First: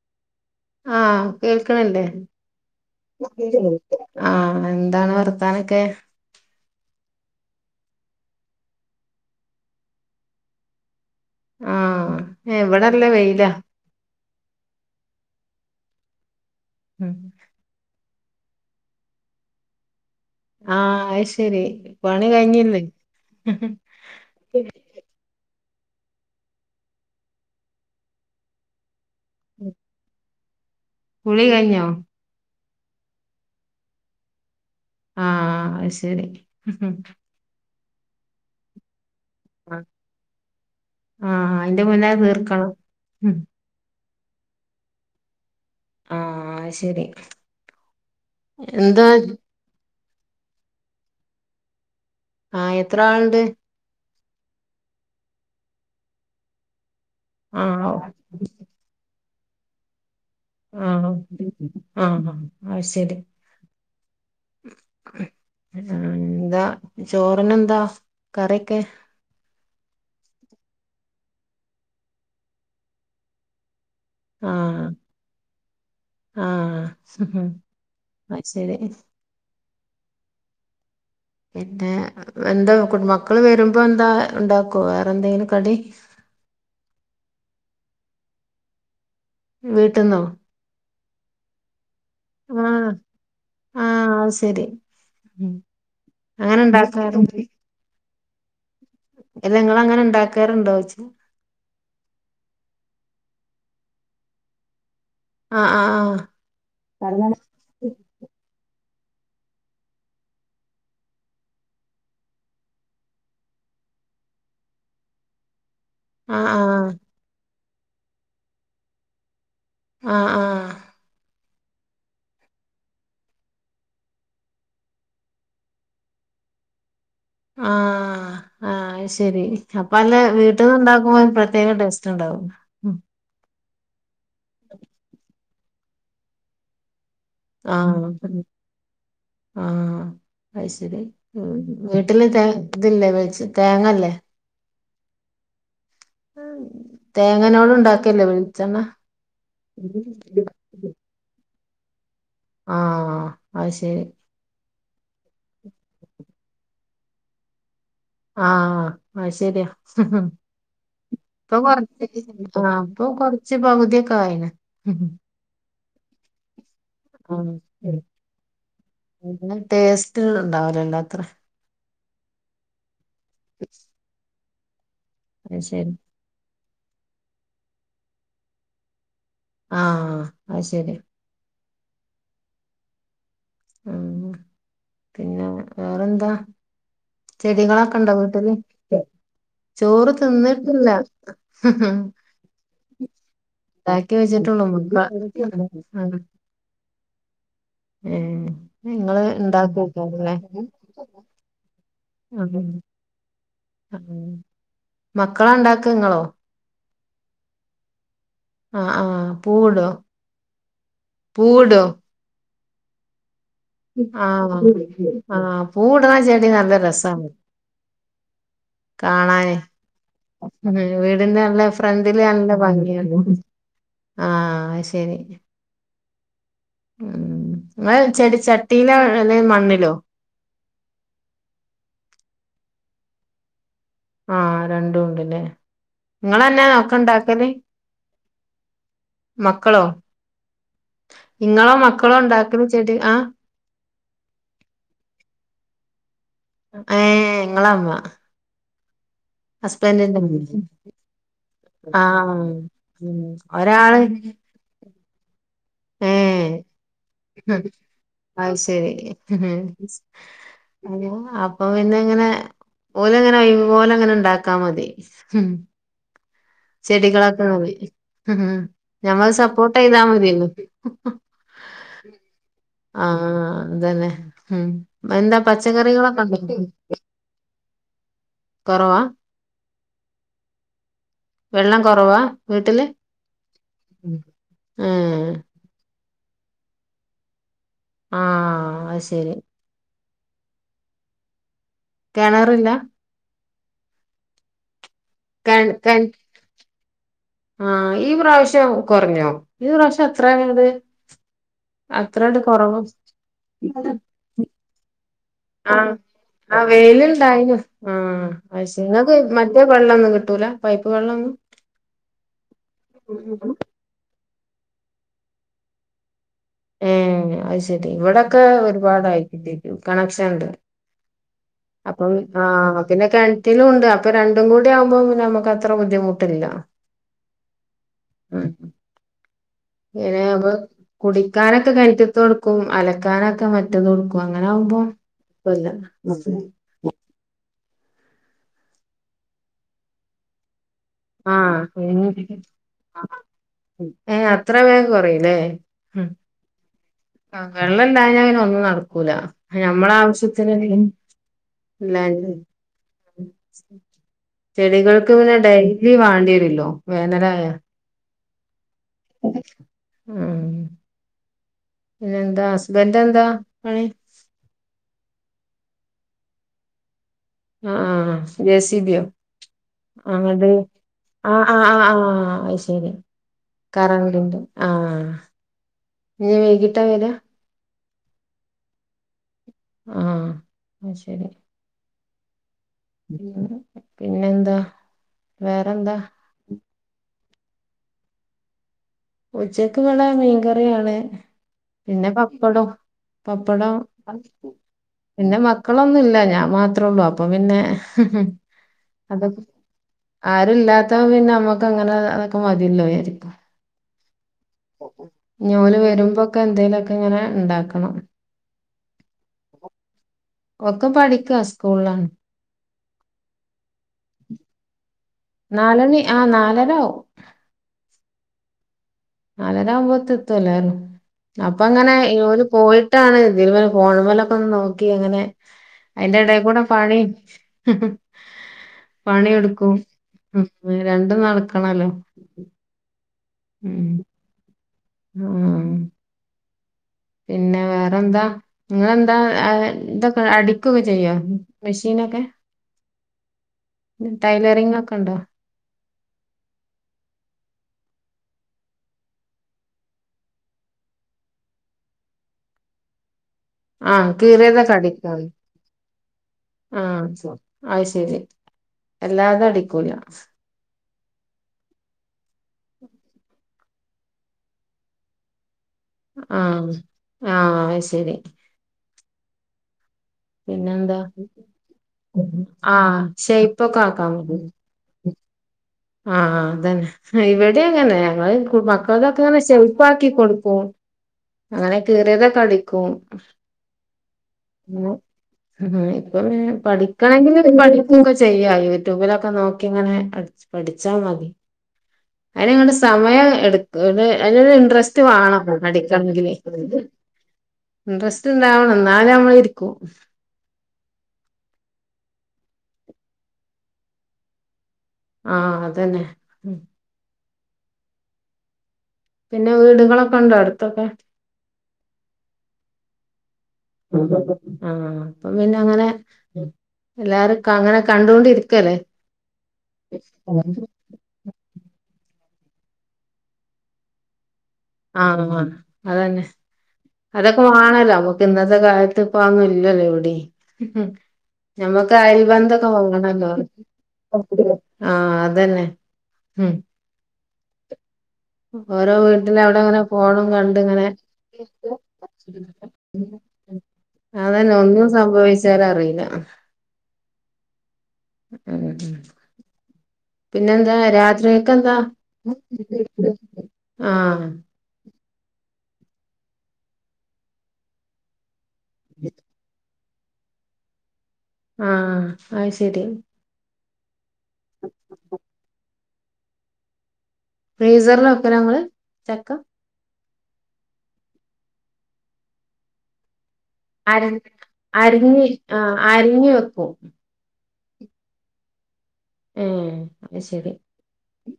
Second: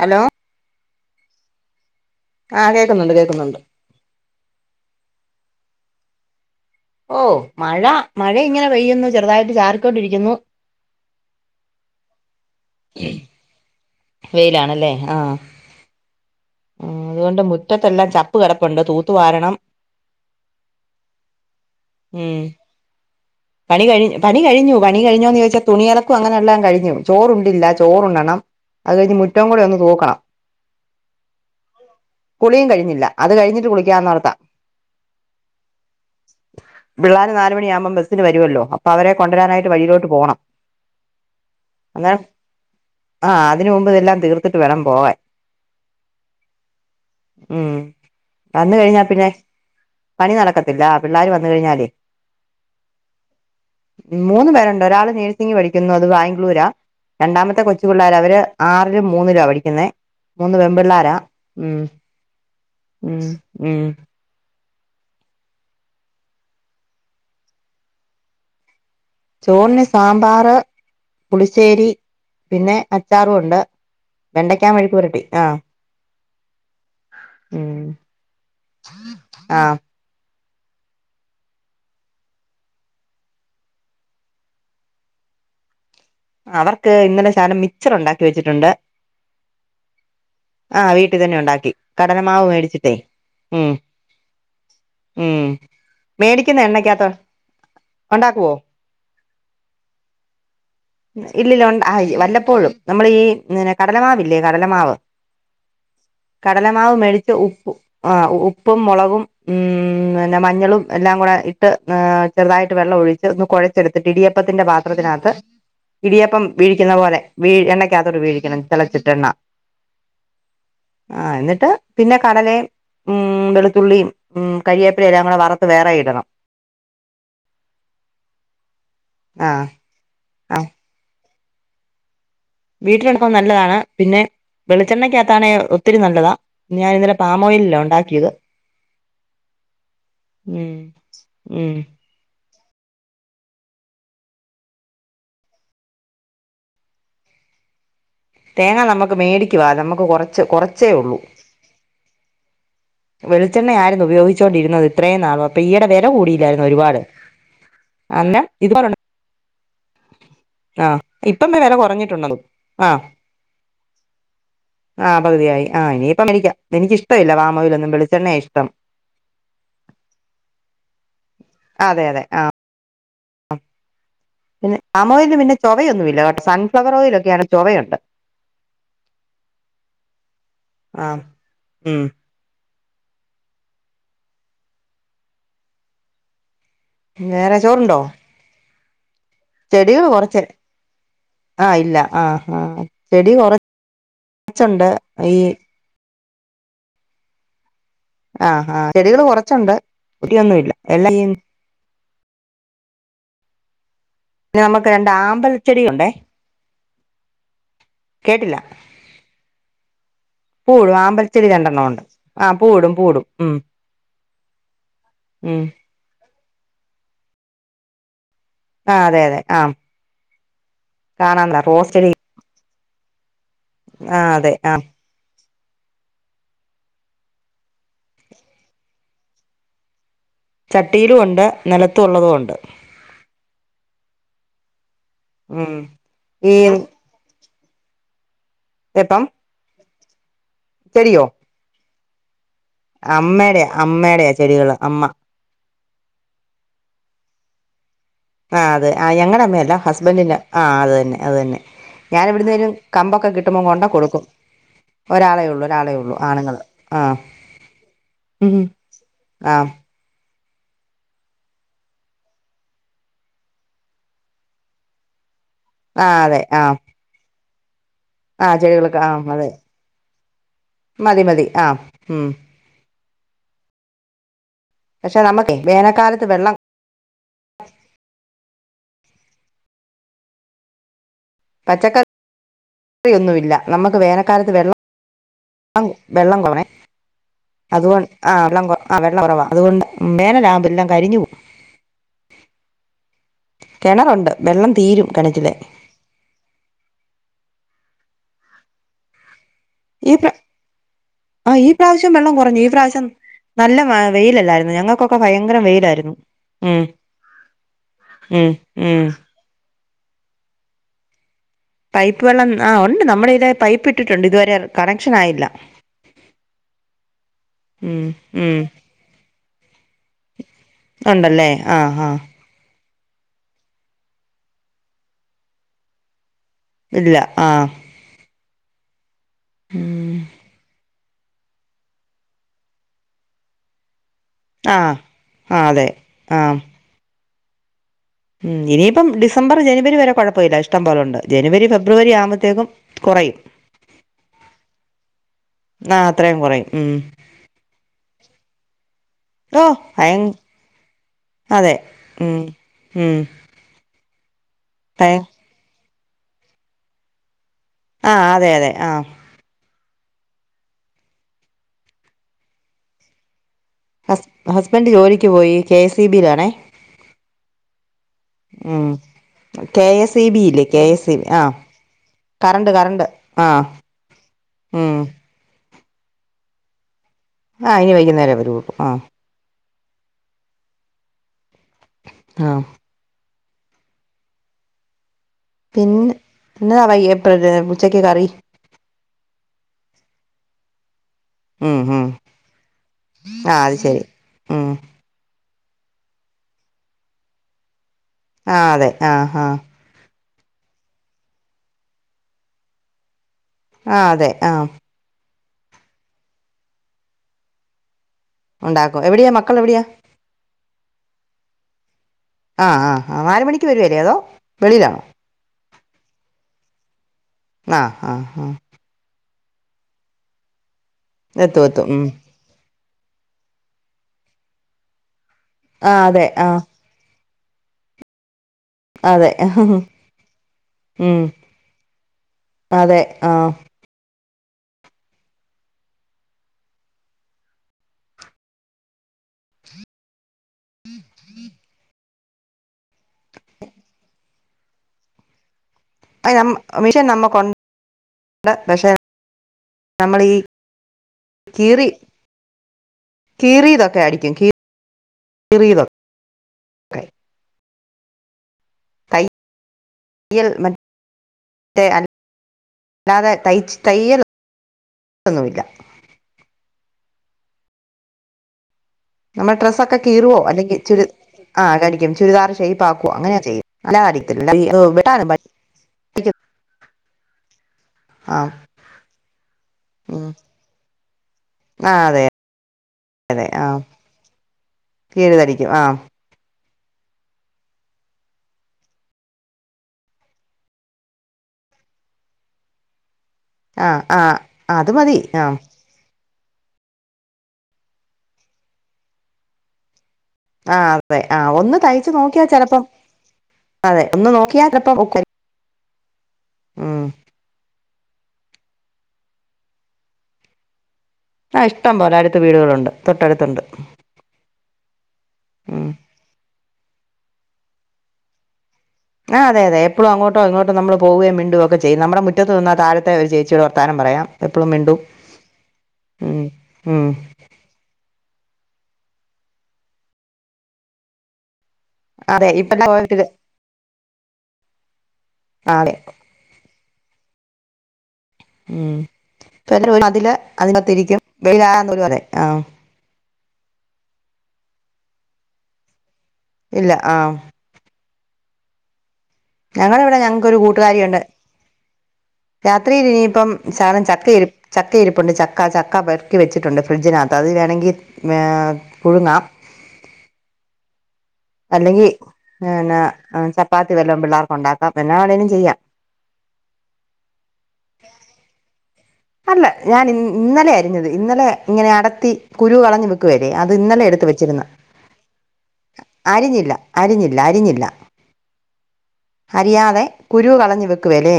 Hello ആഹ കേൾക്കണണ്ട് ആ കേക്കുന്നുണ്ട് കേക്കുന്നുണ്ട് ആഹ എന്താണ് വർത്താനം വാർത്തനമൊക്കെ ഓ മഴ മഴ ഇങ്ങനെ പെയ്യുന്നു ചെറുതായിട്ട് ചാറിക്കൊണ്ടിരിക്കുന്നു ആഹാ എ ഇവിടല്ല വെയില വെയിലാണല്ലേ ആഹ ആ ഉം. അതുകൊണ്ട് മുറ്റത്തെല്ലാം ചപ്പ- ഉപ്പ് കിടപ്പുണ്ട് തൂത്തു വാരണം ആ അത്ശരി പണി ഉം കഴിഞ്ഞിന് തുണിലക്കും അങ്ങനെല്ലാം കഴിഞ്ഞു ചോറുണ്ടില്ല ചോറുണണം അത് കഴിഞ്ഞമുറ്റം കൂടി ഒന്ന് തൂ ക്കണം കുളി കഴിഞ്ഞോ കുളിയും കഴിഞ്ഞില്ല അത് കഴിഞ്ഞിട്ട് കുളിക്കാന്ന് ഓർത്തതാ ആ അയ്ശരി ആ പിള്ളേർ നാല് മണിയാകുമ്പം ബസ്സിന് വരുവല്ലോ അപ്പൊ അവരെ കൊണ്ടുവരാനായിട്ട് വഴിയിലോട്ട് പോകണം ആ അയിന്റെ മുന്നെ തീർക്കണം ഉം തിന് മുമ്പ്തെല്ലാം തീർത്തിട്ട് വേണം പോവാൻ ആഹ് അത് ശരി ഉം വന്ന് കഴിഞ്ഞാ എന്താ പിന്നെ പണി നടക്കത്തില്ല പിള്ളാര് വന്ന് കഴിഞ്ഞാല് ആ എത്ര ആളു ണ്ട് മൂന്ന് പേരുണ്ട് ഒരാള് നഴ്സിംഗ് പഠിക്കുന്നു അത് ബാംഗ്ലൂരാ രണ്ടാമത്തെ കൊച്ച് ചു ആഹ് പിള്ളേര് അവര് ആറിലും മൂന്നിലാ പഠി ക്കുന്നേ മൂന്ന് ആഹ് പെമ്പിള്ളാരാ ഉം ആഹ് ഉം ഉം ഉം എന്താ ചോറിനെന്താ കറിയൊക്കെ ചോറിന് സാമ്പാറ് പുളിശ്ശേരി പിന്നെ അച്ചാറുണ്ട് വെണ്ടയ്ക്കാ ആഹ് മെഴുകുപുരട്ടി ആഹ് ആഹ് ഉം അത് ശരി ആഹ് പിന്നെ എന്താ മക്കള് വരുമ്പോ എന്താ ഉണ്ടാക്കോ വേറെ എന്തെങ്കിലും കടി അവർക്ക് ഇന്നലെ ശാനം മിക്ച്ചർ ഉണ്ടാക്കി വെച്ചിട്ടുണ്ട് വീട്ട്ന്നോ? ആ വീട്ടി തന്നെ ഉണ്ടാക്കി കടലമാവ് മേടിച്ചിട്ടെ ഉം ആഹ് അത് ശരി ഉം അങ്ങനെ മേടിക്കുന്ന എണ്ണക്കകത്ത് ഒണ്ടാക്കുവോ ഇല്ല നിങ്ങളങ്ങനെണ്ടാക്കാ ഇല്ലില്ല ഉണ്ട് അയ്‌ വല്ലപ്പോഴും നമ്മള് ഈ പിന്നെ കടലമാവില്ലേ കടലമാവ് ആഹ് ആഹ് കടലമാവ് മേടിച്ച് ആഹ് ഉപ്പ് ആ ഉപ്പും മൊളകും വും ഉം പിന്നെ മഞ്ഞളും എല്ലാം കൂടെ ഇട്ട് ഏഹ് ചെറുതായിട്ട് വെള്ളം ഒഴിച്ച് ഒന്ന് കുഴച്ചെടുത്തിട്ട് ഇടിയപ്പത്തിന്റെ പാത്രത്തിനകത്ത്. ഇടിയപ്പം ആഹ് ആഹ് വീഴിക്കുന്ന പോലെ വീണ്. കുഴിക്കകത്തേക്ക് വീഴിക്കണം തിളച്ചിട്ട് എണ്ണ. ആഹ് ആഹ് ആഹ് എന്നി ട്ട് പിന്നെ കടലയും ഉം വെളുത്തുള്ളിയും ഉം കരിയേപ്പിലെല്ലാം വറുത്ത് വേറെ ഇടണം. ആഹ് ആഹ് ശരി ആ അപ്പൊ അല്ല. വീട്ടിന്ന് ഉണ്ടാക്കുമ്പോ ഒരു പ്ര പ്രത്യേക ടേസ്റ്റ് ഉണ്ടാവും. വീട്ടിൽ ഉണ്ടാവുമ്പോ നല്ലതാണ്. പിന്നെ വെളിച്ചെണ്ണയ്ക്ക് അകത്താണേൽ. ഒത്തിരി നല്ലതാ, ഞാനിന്നലെ ആഹ ആഹ ഉം അത്ശരി ഉം വീട്ടില ഇതില്ലേ വെജ് തേങ്ങല്ലേ തേങ്ങനോട്ണ്ടാക്ക തേങ്ങ നമുക്ക് മേടിക്കുവാ, നമുക്ക് കുറച്ച് കൊറച്ചേ ഉള്ളൂ. ആഹ് വെളിച്ചെണ്ണ അത് ശരി ആയിരുന്നു ഉപയോഗിച്ചോണ്ടിരുന്നത്, ഇത്രയും നാളോ അപ്പൊ ഈടെ വില കൂടിയില്ലായിരുന്നോ ഒരുപാട് അന്നേരം ആഹ ഇതുപോലുണ്ട് ആ ശരിയാ ഹഹ ആഹ് ഇപ്പം ഇപ്പൊ വില കുറഞ്ഞിട്ടുണ്ടോ കൊറച്ച് ആ ആഹ് അപ്പൊ കൊറച്ച് പകുതിയൊക്കെ ആയിന ആഹ് പകുതിയായി ആഹ് ഇനിയിപ്പം മേടിക്കാം എനിക്കിഷ്ടമില്ല പാമോയിലൊന്നും വെളിച്ചെണ്ണയാ ഇഷ്ടം ടേസ്റ്റ് ഇണ്ടാവലല്ലോത്ര അതെ അതെ ആ [inaudible] പിന്നെ പാമോയില് പിന്നെ അത് ശരി ചൊവയൊന്നുമില്ല കേട്ടൊ സ ഫ്ളവറോയിലൊക്കെയാണ് ചൊവയുണ്ട്. ആഹ അത് ശരി ആഹ് ഉം ഉ പിന്നെ വേറെന്താ? വേറെ ചെടികളൊക്കെ ചോറുണ്ടോ ഇണ്ടോ വീട്ടില്? [unintelligible] ചെടികൾ ചോറ് കുറച്ച് തിന്നിട്ടില്ല ഹ് ആഹ് ഇല്ല ആഹ് ആഹ് ചെടി ഹ്ഇൺടാക്കി വെച്ചിട്ടുള്ളു മു കുറച്ചുണ്ട് ഈ ഉം ആ ചെടികള് കുറച്ചുണ്ട് കുട്ടിയൊന്നുംല്ല എല്ലാം ആഹ് പിന്നെ നമുക്ക് രണ്ട് മക്കളാ ഇണ്ടാക്ക ആമ്പൽച്ചെടിയുണ്ടേ ഇങ്ങളോ കേട്ടില്ല. ആഹ് ആഹ് പൂവിടോ പൂവുളള ആമ്പൽച്ചെടി രണ്ടെണ്ണം ഉണ്ട് ആ പൂവിടും, പൂവിടും ഉം ആഹ ആഹ ഉം പൂവ്ടാ ചെ അ നല്ല രസമാണ് ആ അതെ അതെ ആഹ ഉ വീടിന്റെ നല്ല ഫ്രണ്ടില നല്ല ഭംഗ [unintelligible] ആ അതെ ആ ആഹ ശരി ഉ ങ്ങ ചെടി ചട്ടീയിലെ എല്ല മണ്ണിലോ ചട്ടിയിലും ഉണ്ട് നിലത്തും ഉള്ളതും ഉണ്ട് ആ രണ്ടുംണ്ട് പിന്നെ ഉം ഈ നിങ്ങന്നാ ഓക്ക ഇണ്ടാക്കല് ഇപ്പം മക്കളോ നിങ്ങളെ മക്ക ഇങ്ങളാണ്ടാക [unintelligible] അമ്മയുടെ അമ്മയുടെയാ ചെടികള് അമ്മ ഏ ങ്ങള അമ്മ ആ അതെ ആ ഞങ്ങളടെ അമ്മയല്ലോ ഹസ്ബൻഡറിന്റെ ഇമ്മേ ആ അത് തന്നെ അത് തന്നെ ഞാൻ ആഹ് എവിടുന്നേരും ഉം കമ്പൊക്കെ കിട്ടുമ്പോം കൊണ്ട കൊടുക്കും ഒരാളെ ഉള്ളൂ ഒരാളെ ഹേ ഉള്ളൂ ആണുങ്ങള് ആ അയ് ഉം ശരി ആ അത അപ്പൊ പിന്ന ഇങ്ങനെ ഓലങ്ങനെ ഓയ്വ്പോലെ അങ്ങനെ ഉണ്ടാക്കാ മതി ഉ ആ അതെ ആ ചെടികളൊ ആ പോയി ആ [unintelligible] ചെടികളൊക്കെ ആ ഞമ്മള് അതെ സപ്പോർട്ട് ചെയ്താൽ മതിയ മതി മതി ആ് ഉം ആ അതന്നെ ഉം പക്ഷെ എന്താ നമുക്കേ പച്ചക്കറികളൊക്കെണ്ട ഓ കൊറോവാ പച്ചക്കറിഒന്നുമില്ല നമ്മുക്ക് വേനക്കാലത്ത് വെള്ളം ഏഹ് വെള്ളം കുറവാണ് അതുകൊണ്ട് ആ വെള്ളം ആഹ് ആ അത് വെള്ളം ശരി കുറവാ അതുകൊണ്ട് ഉ വേന ലാമ്പ എല്ലാം കരിഞ്ഞപോകും കിണറില്ല കിണറുണ്ട് വെള്ളം തീരും കിണറ്റിലെ കേണ് കേ ആ ഈ പ്രാവശ്യം കുറഞ്ഞോ? പ്രാവശ്യം ഈ അത്ര പ്രാ അങ്ങട് ആ ഈ പ്രാവശ്യം വെള്ളം അത്രണ്ട് കുറഞ്ഞു ഈ കുറവ് പ്രാവശ്യം നല്ല മാ വെയിലല്ലായിരുന്നൊ ഞങ്ങ ആഹ് ആ വെയിലുണ്ടായിനു ആഹ് ഉം അയ് ശെരി ഉം ങ്ങക്ക് മറ്റേ വെള്ളൊന്നും കിട്ടൂല പൈപ്പ് വെള്ളൊന്നും? പൈപ്പ് വള്ളം ആ ഉണ്ട് നമ്മള്തിലെ പൈപ്പ് ഇട്ടിട്ടുണ്ട് ഇത് വരെ യാണ് കണക്ഷൻ ആയില്ല. ഏ അയ് ശെരി ഉം ഇവിടൊക്കെ ഉം ഒരുപാടായിട്ട്ണ്ട്. കണക്ഷൻ ഇണ്ട്. ഉണ്ടല്ലേ ആ ആഹ് പിന്നെ കെണറ്റിലും ണ്ട് അപ്പൊ രണ്ടും കൂടി ആകുമ്പോം നമുക്ക് അത്ര ബുദ്ധിമുട്ടില്ല. ഇല്ല ആഹ് ഉം ഇങ്ങനെ അപ്പൊ കുടിക്കാനൊക്കെ കെൻറ്റിത്തെട്ക്കും അലക്കാനൊക്കെ മറ്റേതുട്ക്കും. അപ്പം അങ്ങനെ ആ ആവുമ്പോ ആ ഇപ്പല്ല അതെ ആ ഉം ഇനിയിപ്പം ഡിസംബർ ജനുവരി വരെ കുഴപ്പല്ല. ഇഷ്ടംപോലുണ്ട് ജനുവരി ഫെബ്രുവരി ആഹ് ആവുമ്പോത്തേക്കും കുറയും ഏഹ് അത്ര വേഗം ആ അത്രയും കുറയും ഉം ആഹ് വെള്ളംല്ലാഞ്ഞ അങ്ങനെ ഒന്ന് നട ക്കൂല ഓ ഞമ്മള ഭയ ആവശ്യത്തിന് അതെ ഉം ഉം [unintelligible] ചെടികൾക്ക് ഭയ പിനെണ്ടായി. ഇ വാണ്ടീരില്ലോ വേനലായ ആഹ് അതെ അതെ ആഹ് ഉം പിന്നെ എന്താ ഹസ്ബന്റ് എന്താ പണി ഹസ്ബൻഡ് ജോലിക്ക് പോയി കെ സ് ഇ ബി ലാണെ. ആഹ് ആഹ് ജെ സി ബിയോ കെ ആ എസ് ഇ ബി അത് ഇല്ലേ കെ എസ് ഇ ബി ആ ആ ആ ആ കറണ്ട് അയ്ശെരി കറണ്ട് ആ കറന്റിന്റെ ഉം ആഹ് ഇനി വൈകിട്ടാ വരാ? ആ ഇനി വൈകുന്നേരം വരുക്കും ആ ആഹ് ആ ശരി ആഹ് ഉം പിന്നെന്താ വേറെന്താ പിന്നെ പിന്നാ വയ്യെ [unintelligible] ഉച്ചക്ക് കറി ഉച്ചക്ക് ഇവടെ മീൻകറിയാണ്, ഉം ഉം പിന്നെ പപ്പടം ആ പപ്പടം അത് ശരി ഉം പിന്നെ മ മക്കളൊന്നുല്ല ഞാൻ മാത്രള്ളു അപ്പം പിന്നെ ആ അതെ ആ ഹാ ആരുല്ലാത്തപ്പ പിന്നെ നമ്മക്ക് അങ്ങനെ അതൊക്കെ മതില്ലോ പിന്നെ ക്കേ ആ അതെ ആ ഓല് വരുമ്പോക്കെ എന്തെലൊക്കെങ്ങനെ ഇണ്ടാക്കണം ഉണ്ടാക്കും എവിടെയാ മക്കൾ എവിടെയാ ഒക്കെ പഠിക്കാ സ്കൂളിലാണ്. ആ ആ നാല്മണിക്ക് വെരൂലേ അതോ വെളിയിലാണോ നാലണി ആ നാലര ആവും ആ ആ ആ നാലരാവുമ്പത്തെത്തുല്ലാരും എത്തും എത്തും അപ്പങ്ങനെ ഉം. ഇവര് പോയി ട്ടാണ് തിൽ മെല് ഫോൺമലൊക്കെ ഒന്ന് നോക്കി അങ്ങനെ ആ അയിന്റെ അതെ ആ എടെകൂടെ പണീം ഹ് ഹ് അതെ പണിട്ക്കും മ് രണ്ടും ഉം. നടക്കണല്ലോ അതെ ആ മ് ആ പിന്നെ വേറെന്താ നിങ്ങളെന്താ [unintelligible] ഇതൊ ക്കെ അടിക്കൊക്കെ ചെയ്യോ മിഷീനൊക്കെ ടൈലറിങ്ങോക്കെണ്ടോ അ നമ്മ മിഷീൻ നമ്മക്കൊണ്ട് പക്ഷെ നമ്മളീ കീറി ആ കീറിയതൊക്കെ അടിക്കും കീറീതൊക്കെ അടിക്കും കീറിയതൊക്കെ ആ [unintelligible] അഹ്‌ ശെ രി എല്ലാതെ അടിക്കൂല റ്റെ അ ല്ലാതെ തയിച്ച് തയ്യൽ ഒന്നൂല്ല ആ ആ അഹ് ശെരി നമ്മേ ട്രസ്സൊക്കെ കീറോ അല്ലെങ്കി ചുരി ആ അടിക്കും ചുരിദാർ ഷേപ്പ് ആഹ് ആക്കു അങ്ങനെയ ചെയ്യും ഷേയ്പ്പൊക്കെ അല്ലാ അടിക്കില്ല [unintelligible] വെട്ടാനൊന്നും പറ്റി ആ ആ അതന്നെ ഹ ഇവെ ടെങ്ങനെ ഞങ്ങൾ ആ [unintelligible] മക്കൾതൊക്കെങ്ങനെ ഷെയ്പ്പാക്കി ഉം. കൊട്ക്കും അങ്ങനെ ആ അതെ കീറിയതൊക്കെ അടിക്കും [unintelligible] അതെ ആ ഹ കീറി തടിക്കും ഹാ ആ ഇപ്പ ഇങ്ങ പഠിക്കാൻങ്കില് പഠിക്കൊക്കെ ചെയ്യാ യൂട്യൂബിലൊക്കെ നോക്കി ഇങ്ങനെ അട്ച്ച് പഠിച്ചാ മതി അയിന് ഇങ്ങട്ട് സമയം എടുക്ക് അത് ആഹ് ആഹ് അയിനൊരു അത് ഇൻട്രസ്റ്റ് മതി വാണം ആഹ് പഠിക്കണങ്കില് [unintelligible] ഇൻട്രസ്റ്റ് ഇണ്ടാവണം ഇന്നാ അനെ നമ്മള് ഇരിക്കു ആ അതെ ആ ഒന്ന് തയ്ച്ചു നോക്കിയാ ചെലപ്പം അതെ ഒന്ന് നോക്കിയാ ചെല ആ അതന്നെ ഉം പിന്നെ വീടുകളൊക്കെ ഉണ്ടോ അടുത്തൊക്കെ ആ ഇഷ്ടം പോലെ അടുത്ത് വീടുകളുണ്ട് തൊട്ടടുത്തുണ്ട് ഉം എല്ലാരുക്കെ അങ്ങനെ കണ്ടുകൊണ്ടിരിക്കല്ലേ ആ അതെ അതെ എപ്പഴും അങ്ങോട്ടോ ഇങ്ങോട്ടോ നമ്മള് പോവേം മിണ്ടുവൊക്കെ ചെയ്യും നമ്മുടെ മുറ്റത്ത് നിന്നാ താഴത്തെ ഒരു ചേച്ചിയോട് വർത്താനം പറയാം. എപ്പളും മിണ്ടും ആഹ് അതന്നെ ഉം ഉം അതൊക്കെ വേണല്ലോ നമക്ക് ഇന്നത്തെ കാലത് ത്ത് ഇപ്പൊ അതൊന്നും ഇല്ലല്ലോ എവിടീം നമ്മക്ക് അയൽ അതെ ബെന്ധൊക്കെ ഇപ്പ പോയിട്ടില്ല വേണല്ലോ ആഹ് അതന്നെ ആഹ് അതെ ഓരോ ഉം വീട്ടില് അവിടിങ്ങനെ ഇപ്പ ഫോണ് അതില് കണ്ടിങ്ങനെ അതിനകത്തിരിക്കും വെയിലായാ പോലും അതെ ആഹ് അതന്നെ ഒന്നും സംഭവിച്ചാലും അറിയില്ല ഇല്ല ആഹ് ഉം ഉം ഞങ്ങടെ ഇവടെ ഞങ്ങക്കൊരു പിന്നെന്താ കൂട്ടുകാരിയുണ്ട്, രാത്രിക്കെന്താ രാത്രിയില് ഇനിയിപ്പം ശെകലം ആഹ് ചക്ക ഇരി ച ചക്ക ഇരിപ്പുണ്ട് ചക്ക ചക്ക പെറുക്കി വെച്ചിട്ടുണ്ട്, ഫ്രഡ്ജിനകത്ത് അത് വേണെങ്കി ഏഹ് പുഴുങ്ങാം ആഹ് അല്ലെങ്കി അത് ശരി [unintelligible] പാത്തി വല്ലം [unintelligible] ണ്ടാക്കാം പിന്നാണെങ്കിലും ചെയ്യാം ഫ്രീസറിലൊക്കെ നമ്മള് അല്ല ഞാൻ ഇ ഇന്നലെ അരിഞ്ഞത് ഇന്നലെ ഇങ്ങനെ അടത്തി കുരു കളഞ്ഞു വെ വ അത് ഇന്നലെ അരി എടുത്ത് വച്ചിരുന്ന അരിഞ്ഞ് ആഹ് അരിഞ്ഞ് വെക്കും അരിഞ്ഞില്ല അരിഞ്ഞില്ല എല്ലാരിഞ്ഞില്ല ഏഹ് അരീയാതെ അത് കുരു ശരി കളഞ്ഞു വെക്കും ക്ക് വെലേ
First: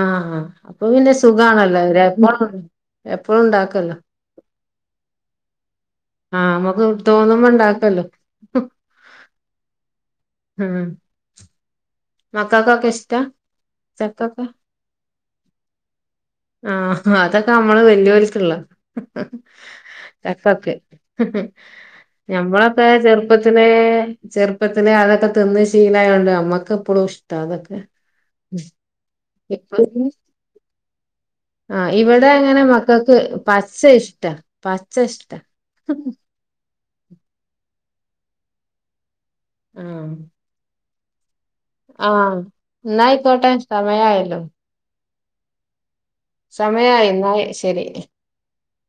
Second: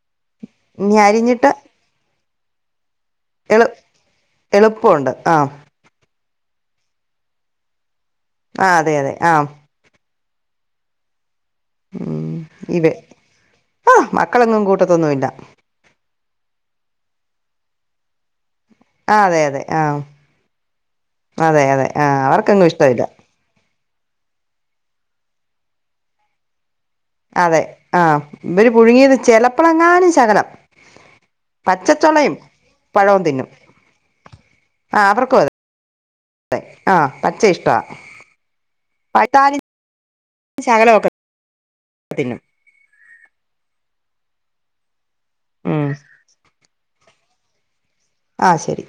ആഹ് അപ്പൊ പിന്നെ സുഖ കാണല്ലോ അവര്പ്പോഴ എപ്പോഴും എളു ഇണ്ടാക്കല്ലോ എളുപ്പമുണ്ട് ആ ആ മ്മക്ക് തോന്നുമ്പണ്ടാക്കല്ലോ ആ അതെ അതെ ആ ഉം ഇവ മക്കൾക്കൊക്കെ ഇഷ്ട ആ ചെക്കൊക്കെ മക്കളെങ്ങും കൂട്ടത്തൊന്നുമില്ല ആ അതൊക്കെ നമ്മള് വെ വെല്ല്യോള്ക്ക്‌ള്ള ആ അതെ അതെ ആ ചക്കക്കെ അതെ അതെ ആ അവർക്കങ്ങും ഞമ്മളൊക്കെ ഇഷ്ടമില്ല ചെറുപ്പത്തിലേ ചെറുപ്പത് ത്തിലെ അതൊക്കെ തിന്ന് ശീലായോണ്ട് അമ്മക്ക് അതെ ആ ഇവര് പുഴുങ്ങിയത് ചിലപ്പോഴെങ്ങാനും ശകലം ആ ഇവിടെ പച്ചച്ചൊളയും അങ്ങനെ മക്കക്ക് പഴവും തിന്നും പച്ച ഇഷ്ട്ടാ പച്ച ആ ഇഷ്ട്ടാ. അവർക്കും അതെ ആ പച്ച ഇഷ്ട്ട. ആ ശകലൊക്കെ ആ ന്നായിക്കോട്ടെ സമയായല്ലോ. ഉം സമയ ആയിന്ന്‌. ആയ് ശരി. ആ ശെരി.